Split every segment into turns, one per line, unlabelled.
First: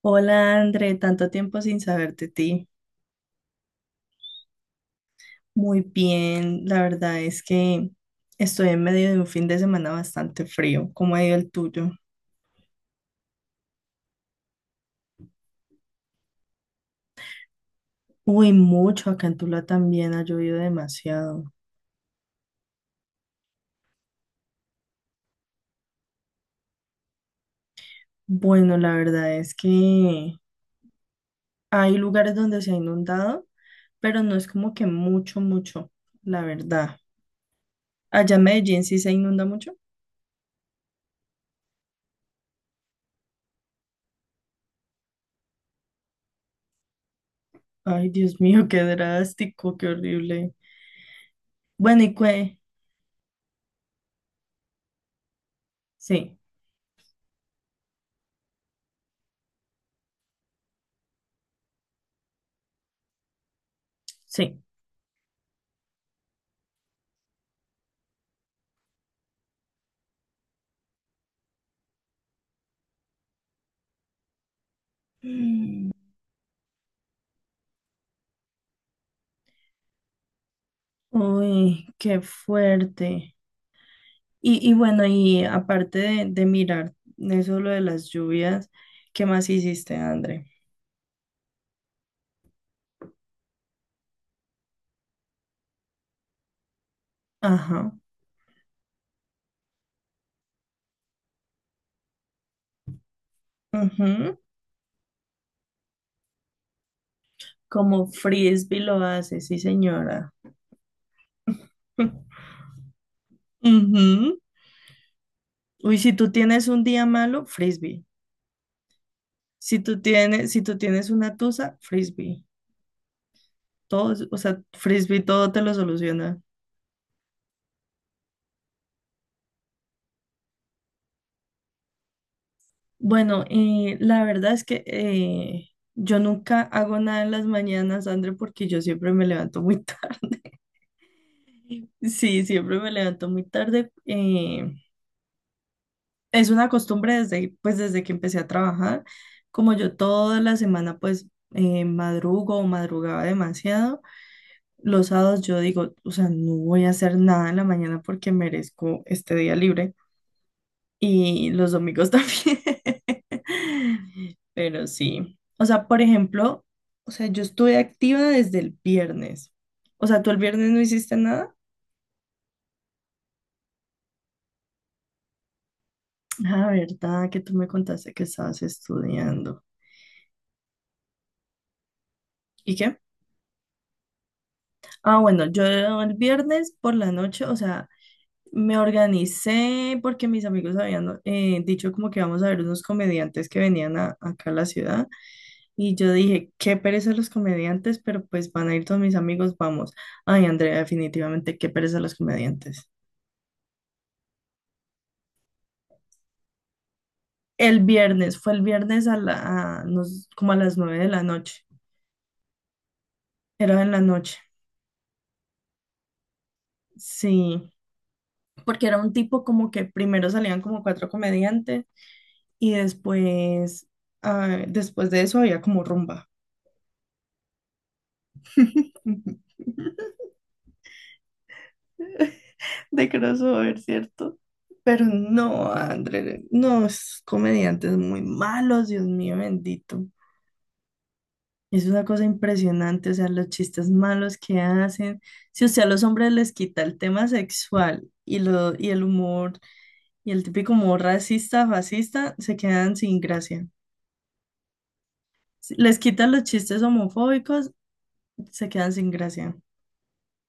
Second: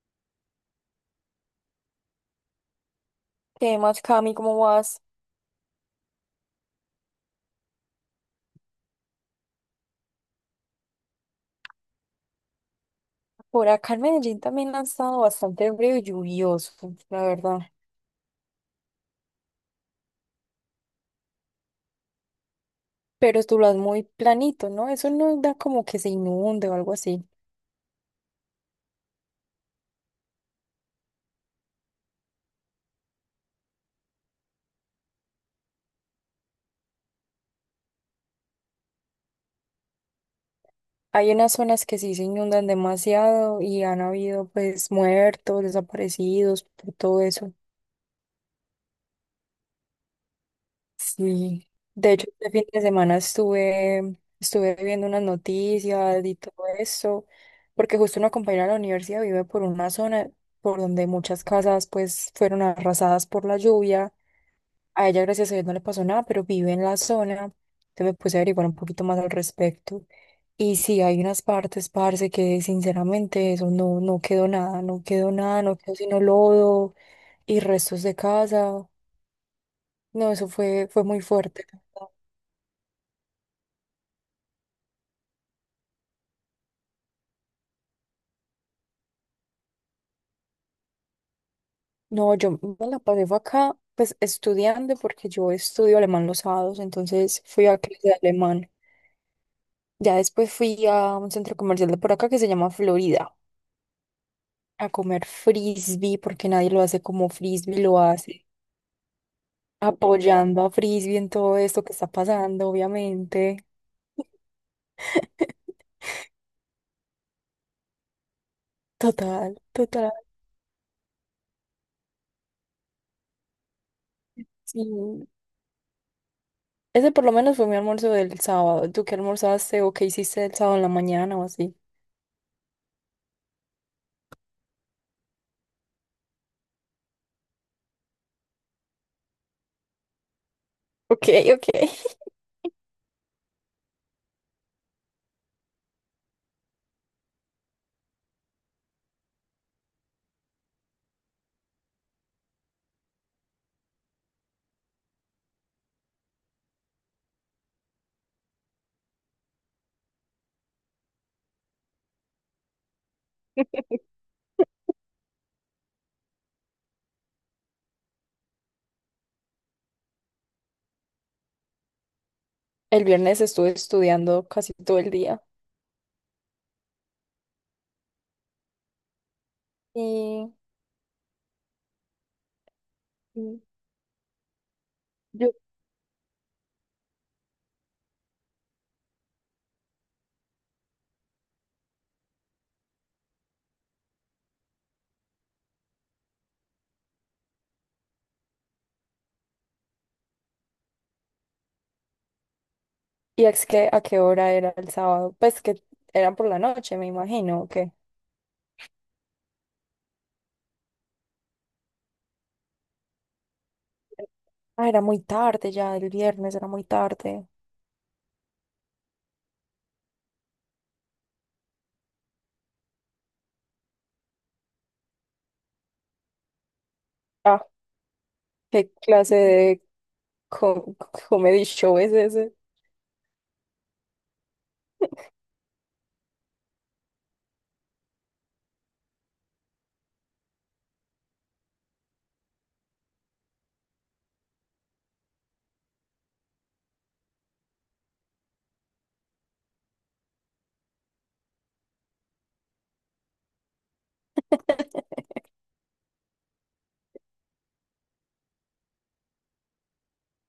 Hola André, tanto tiempo sin saber de ti.
¿Qué más, Cami? ¿Cómo vas?
Muy bien, la verdad es que estoy en medio de un fin de semana bastante frío. ¿Cómo ha ido el tuyo?
Por acá en Medellín también ha estado bastante frío y lluvioso, la verdad.
Uy, mucho, acá en Tula también ha llovido demasiado.
Pero tú lo has muy planito, ¿no? Eso no da como que se inunde o algo así.
Bueno, la verdad es que hay lugares donde se ha inundado, pero no es como que mucho, mucho, la verdad. Allá en Medellín sí se inunda mucho.
Hay unas zonas que sí se inundan demasiado y han habido pues muertos, desaparecidos, por todo eso.
Ay, Dios mío, qué drástico, qué horrible.
Sí.
Bueno,
De
y
hecho, este
qué,
fin de semana estuve viendo unas noticias y
sí,
todo eso, porque justo una compañera de la universidad vive por una zona por donde muchas casas pues fueron arrasadas por la lluvia.
sí.
A ella, gracias a Dios, no le pasó nada, pero vive en la zona. Entonces me puse a averiguar un poquito más al respecto. Y sí, hay unas partes, parce, que sinceramente eso no quedó nada, no quedó nada, no quedó sino lodo y restos de casa. No, eso fue muy fuerte.
Uy, qué fuerte. Y bueno, y aparte de mirar eso lo de las lluvias, ¿qué más hiciste, André?
No, yo me la pasé fue acá, pues estudiando, porque yo estudio alemán los sábados, entonces fui a
Ajá.
clase de alemán. Ya después fui a un centro comercial de por acá que se llama Florida,
Ujú.
a comer frisbee, porque nadie lo hace como frisbee lo
Como
hace,
frisbee lo hace, sí, señora.
apoyando a frisbee en todo esto que está pasando, obviamente.
Ujú. Uy, si tú tienes un día malo, frisbee.
Total,
Si tú
total.
tienes, si tú tienes una tusa, frisbee. Todo, o sea, frisbee
Sí.
todo te lo soluciona.
Ese por lo menos fue mi almuerzo del sábado. ¿Tú qué almorzaste o qué hiciste el sábado en la mañana o así?
Bueno, la verdad es que yo nunca hago nada en las mañanas, André, porque yo siempre me levanto muy tarde.
Ok, ok.
Sí, siempre me levanto muy tarde. Es una costumbre desde, pues, desde que empecé a trabajar. Como yo toda la semana, pues, madrugo o madrugaba demasiado, los sábados yo digo, o sea, no voy a hacer nada en la mañana porque merezco este día libre. Y los domingos también. Pero sí. O sea, por ejemplo, o sea, yo estuve activa desde el viernes. O sea, ¿tú el viernes no hiciste nada?
El viernes estuve estudiando casi todo el día.
Ah, verdad, que tú me contaste que estabas estudiando.
Y
¿Y qué?
Mm.
Ah, bueno,
yo,
yo el viernes por la noche, o sea, me organicé porque mis amigos habían dicho como que vamos a ver unos comediantes que venían acá a la ciudad. Y yo dije, qué pereza los comediantes, pero pues van a ir todos mis amigos, vamos. Ay, Andrea, definitivamente, qué pereza los comediantes.
y es que a qué hora era el sábado, pues que era por la noche, me imagino, ¿o
El
qué?
viernes, fue el viernes a la, a nos- como a las 9 de la noche. Era en la noche,
Ah, era muy tarde ya, el viernes era muy tarde.
sí. Porque era un tipo como que primero salían como cuatro comediantes y después de eso había como rumba.
Ah, ¿qué clase de co- comedy show es ese?
De crossover, ¿cierto? Pero no, André, no, es comediantes muy malos, Dios mío bendito. Es una cosa impresionante, o sea, los chistes malos que hacen. Si usted a los hombres les quita el tema sexual y el humor, y el típico humor racista, fascista, se quedan sin gracia. Si les quitan los chistes homofóbicos, se quedan sin gracia.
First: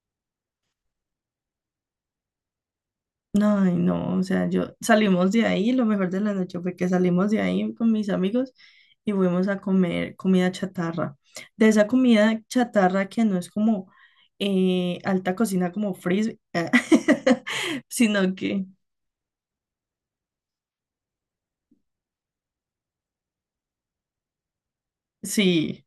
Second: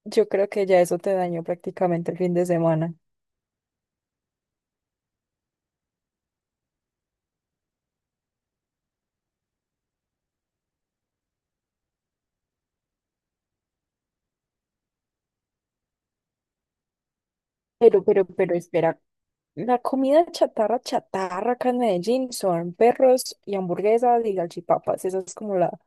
Yo creo que ya eso te dañó prácticamente el fin de semana.
Ay, no, o sea, yo salimos de ahí, lo mejor de la noche fue que salimos de ahí con mis amigos y fuimos a comer comida chatarra. De esa comida chatarra que no es como alta cocina como frisbee,
Pero, pero,
sino
pero
que
espera, la comida chatarra acá en Medellín son perros y hamburguesas y galchipapas. Esa es como la.
sí,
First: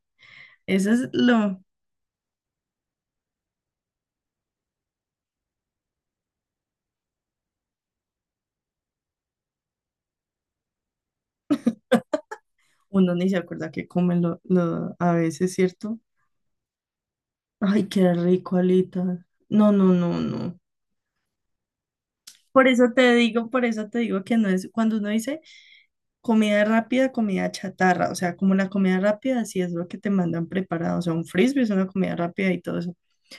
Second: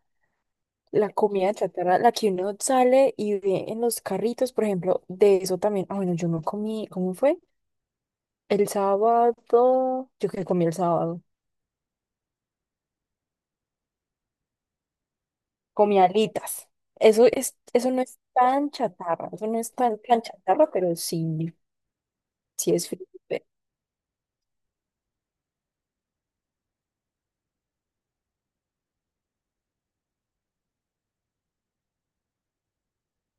eso
La
es
comida
lo,
chatarra, la que uno sale y ve en los carritos, por ejemplo, de eso también. Ah, bueno, yo no comí, ¿cómo fue? El sábado, yo que comí el sábado,
uno ni se acuerda que comen a veces, ¿cierto?
comí alitas. Eso es,
Ay,
eso no
qué
es
rico,
tan
Alita.
chatarra, eso no
No,
es
no, no,
tan
no.
chatarra, pero sí.
Por
Sí, es
eso te
Felipe.
digo, por eso te digo que no es cuando uno dice. Comida rápida, comida chatarra, o sea, como la comida rápida sí es lo que te mandan preparado, o sea, un frisbee es una comida rápida y todo eso,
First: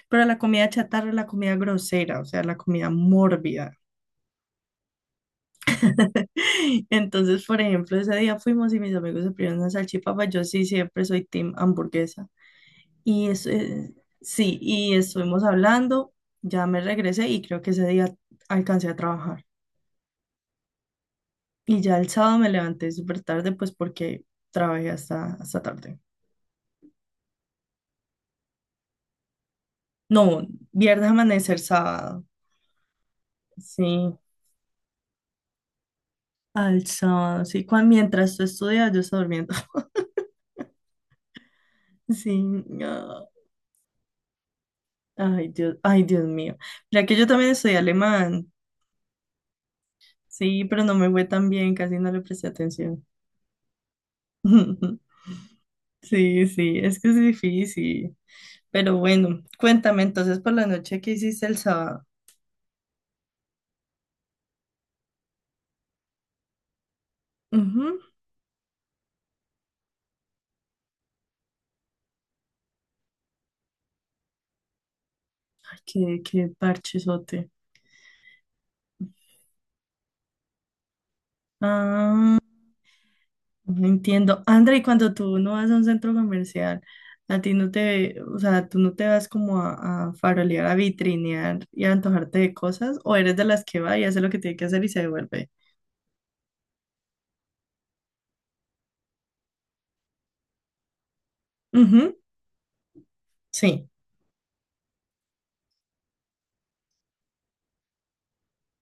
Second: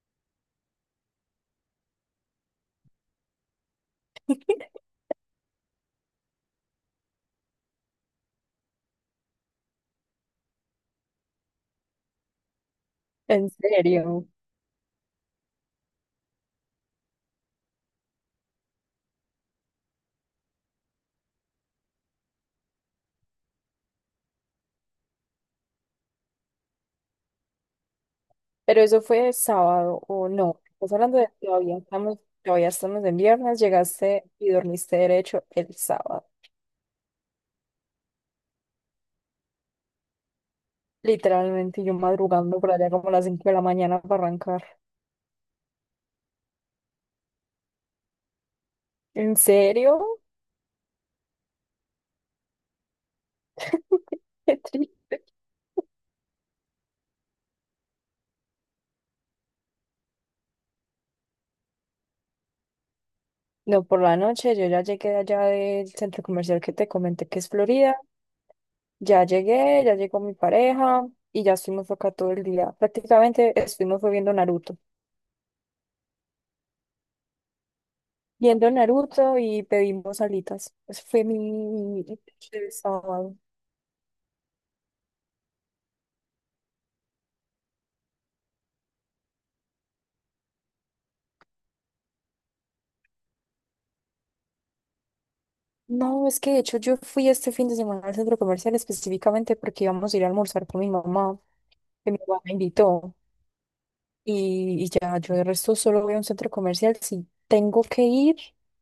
pero la comida chatarra es la comida grosera, o sea, la comida mórbida. Entonces, por ejemplo, ese día fuimos y mis amigos se pidieron una salchipapa, yo sí siempre soy team hamburguesa. Y
¿En
eso,
serio?
sí, y estuvimos hablando, ya me regresé y creo que ese día alcancé a trabajar. Y ya el sábado me levanté súper tarde, pues porque trabajé hasta tarde.
Pero eso fue sábado
No,
o no. Estás
viernes,
hablando de
amanecer, sábado.
todavía estamos en viernes,
Sí,
llegaste y dormiste derecho el sábado.
al sábado, sí. Cuando, mientras tú estudias, yo estaba durmiendo.
Literalmente yo
Sí,
madrugando por allá como a las
no.
5 de la mañana para arrancar.
Ay, Dios mío. Mira que yo también estudié alemán.
¿En serio?
Sí, pero no me fue tan bien, casi no le presté atención.
Qué triste.
Sí, sí, es que es difícil. Pero bueno, cuéntame entonces por la noche que hiciste el sábado.
No, por la noche yo ya llegué de allá del centro comercial que te comenté que es Florida.
Ujú.
Ya llegué, ya llegó mi pareja y ya estuvimos acá todo el día. Prácticamente estuvimos fue viendo Naruto.
Ay, qué parchesote.
Viendo Naruto y pedimos alitas. Eso fue mi
Ah.
el sábado.
No entiendo. André, y cuando tú no vas a un centro comercial, a ti no te, o sea, tú no te vas como a farolear, a vitrinear y a antojarte de cosas, o eres de las que va y hace lo que tiene que hacer y se devuelve.
No, es que de hecho yo fui este fin de semana al centro comercial específicamente porque íbamos a ir a almorzar con mi mamá, que
Ujú,
mi mamá me invitó.
sí.
Y ya, yo de resto solo voy a un centro comercial. Si tengo que ir,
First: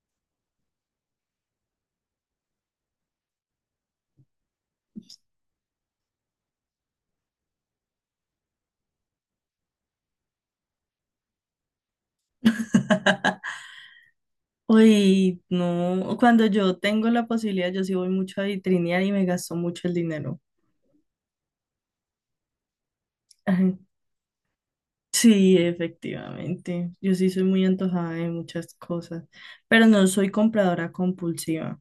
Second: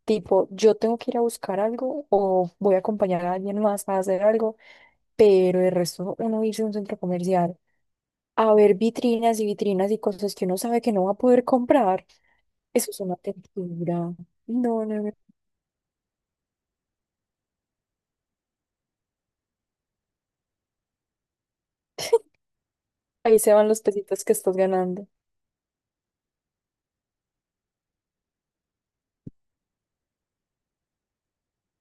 tipo, yo tengo que ir a buscar algo o voy a acompañar a alguien más a hacer algo, pero de resto uno irse a un centro comercial a ver vitrinas y vitrinas y cosas que uno sabe que no va a poder comprar, eso es una tortura. No, no, no.
Uy, no, cuando yo tengo la posibilidad, yo sí voy mucho a vitrinear y me gasto mucho el dinero.
Ahí se
Ajá.
van los pesitos que estás ganando.
Sí, efectivamente. Yo sí soy muy antojada de muchas cosas, pero no soy compradora compulsiva.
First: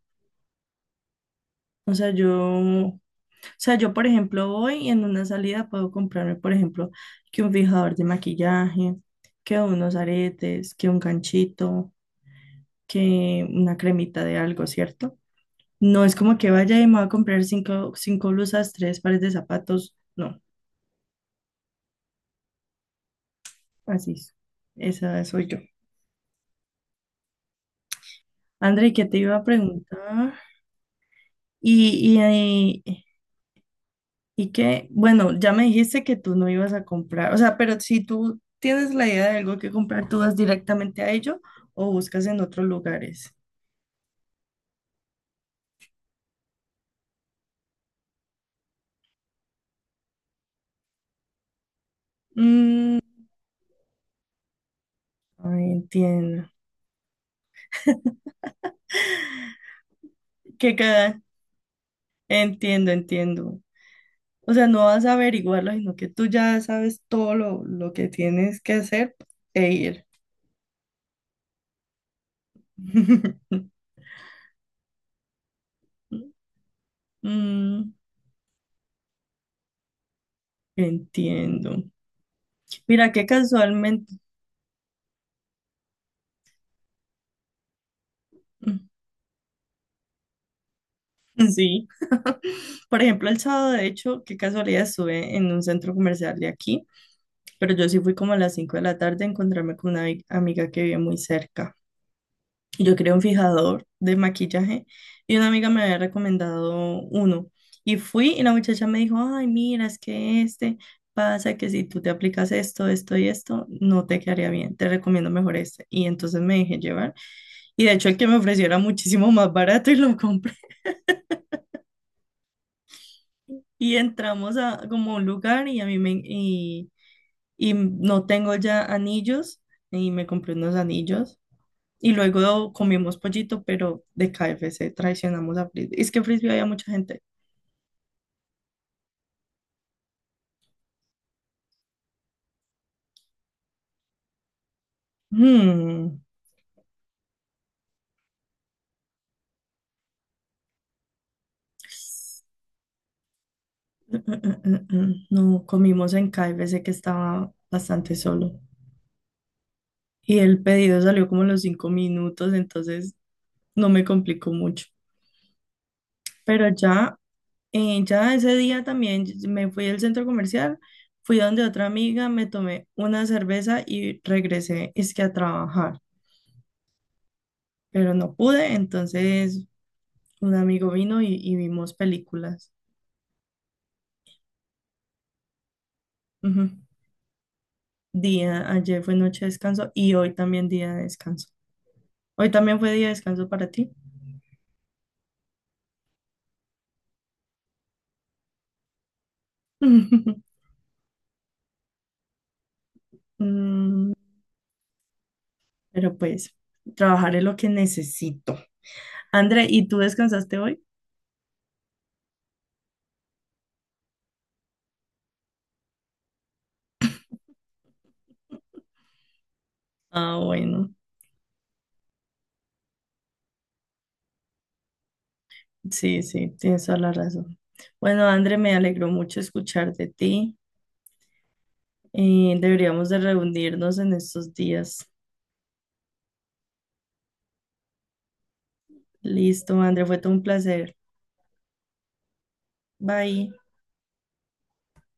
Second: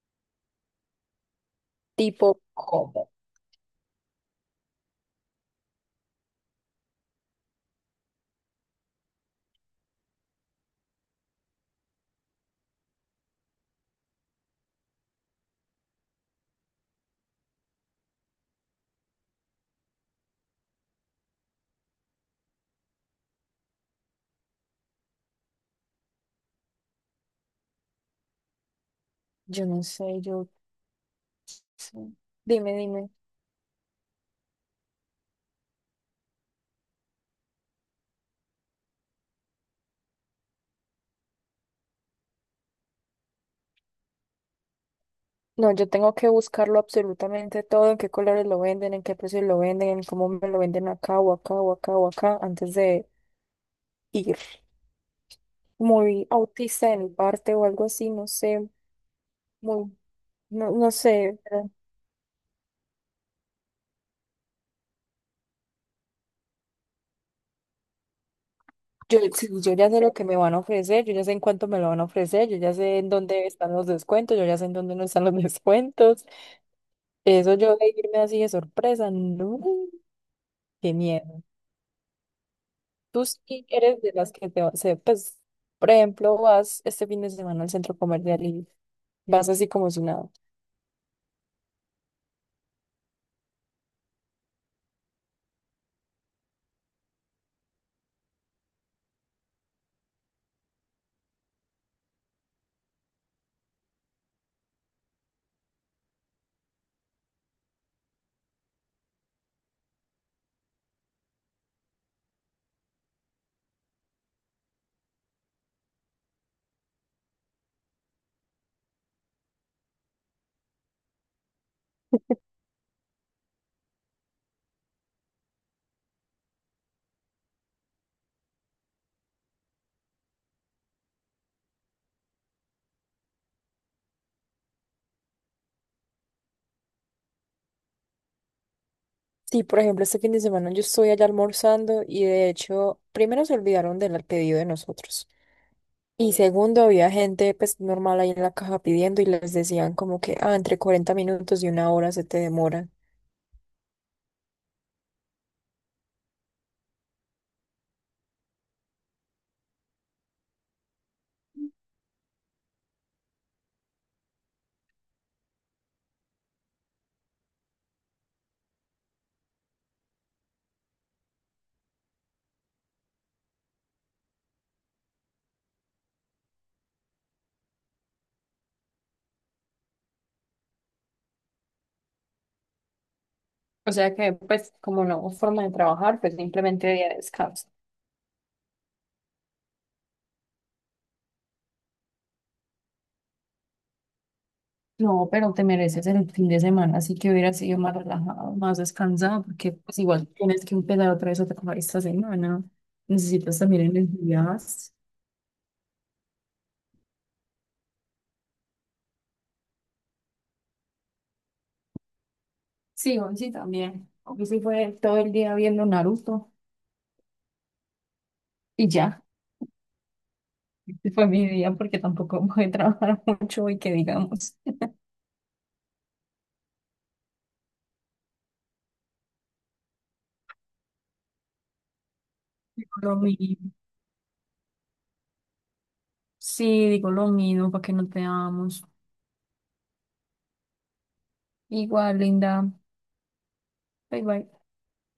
O sea,
Tipo, ¿cómo?
yo, por ejemplo, voy y en una salida puedo comprarme, por ejemplo, que un fijador de maquillaje, que unos aretes, que un ganchito, que una cremita de algo, ¿cierto? No es como que vaya y me voy a comprar cinco blusas, tres pares de zapatos. No, así es. Esa soy yo. André, ¿qué te iba a
Yo no sé,
preguntar?
yo... sí.
Y,
Dime,
y, eh,
dime.
Y que, bueno, ya me dijiste que tú no ibas a comprar, o sea, pero si tú tienes la idea de algo que comprar, ¿tú vas directamente a ello o buscas en otros lugares?
No, yo tengo que buscarlo absolutamente todo, en qué colores lo venden, en qué precios lo venden, en cómo me lo venden acá o acá o acá o acá, antes
Mm,
de ir.
Ay,
Muy
entiendo.
autista en mi parte o algo así, no sé, muy, no,
Que
no
cada,
sé, pero
Entiendo, entiendo. O sea, no vas a averiguarlo, sino que tú ya sabes todo lo que tienes que hacer
yo, sí,
e
yo ya sé
ir.
lo que me van a ofrecer, yo ya sé en cuánto me lo van a ofrecer, yo ya sé en dónde están los descuentos, yo ya sé en dónde no están los descuentos. Eso yo de
Mm,
irme así de sorpresa, no, qué miedo.
Entiendo. Mira, que
Tú sí eres de
casualmente,
las que se, pues, por ejemplo, vas este fin de semana al centro comercial y vas así como si nada.
sí. Por ejemplo, el sábado, de hecho, qué casualidad estuve en un centro comercial de aquí, pero yo sí fui como a las 5 de la tarde a encontrarme con una amiga que vive muy cerca. Y yo quería un fijador de maquillaje y una amiga me había recomendado uno. Y fui y la muchacha me dijo, ay, mira, es que este pasa que si tú te aplicas esto, esto y esto, no te quedaría bien, te recomiendo mejor este. Y entonces me dejé llevar. Y de hecho el que me ofreció era muchísimo más barato y lo compré. Y entramos a como un lugar y y no tengo ya anillos y me compré unos anillos y luego comimos pollito, pero de KFC traicionamos a Frisbee. Es que en Frisbee había mucha gente.
Sí, por ejemplo, este fin de semana yo estoy allá almorzando y de hecho, primero se olvidaron del pedido de nosotros.
Hmm,
Y segundo, había gente pues normal ahí en la caja pidiendo y les decían como que, ah, entre 40 minutos y una hora se te demora.
No, comimos en KFC que estaba bastante solo y el pedido salió como a los 5 minutos, entonces no me complicó mucho. Pero ya ese día también me fui al centro comercial. Fui donde otra amiga, me tomé una cerveza y regresé, es que a trabajar. Pero no pude, entonces un amigo vino y vimos películas.
O sea que, pues, como no hubo forma de trabajar, pues
Ujú.
simplemente día de descanso.
Ayer fue noche de descanso y hoy también día de descanso. Hoy también fue día de descanso para ti.
No, pero te mereces el fin de semana, así que hubiera sido más relajado, más descansado, porque pues igual tienes que empezar otra vez a trabajar esta semana. Necesitas también
Mm,
energías.
pero pues, trabajaré lo que necesito. André, ¿y tú descansaste hoy?
Sí, hoy sí también. Hoy sí fue todo el día viendo Naruto y ya.
Ah, bueno,
Este fue mi día porque tampoco voy a trabajar mucho y que digamos.
sí, sí, tienes toda la razón. Bueno, André, me alegró mucho escuchar de ti.
Digo
Deberíamos
lo
de
mismo.
reunirnos en estos días.
Sí, digo lo mismo para que no te amo.
Listo, André, fue todo un placer.
Igual, linda.
Bye.
Bye bye.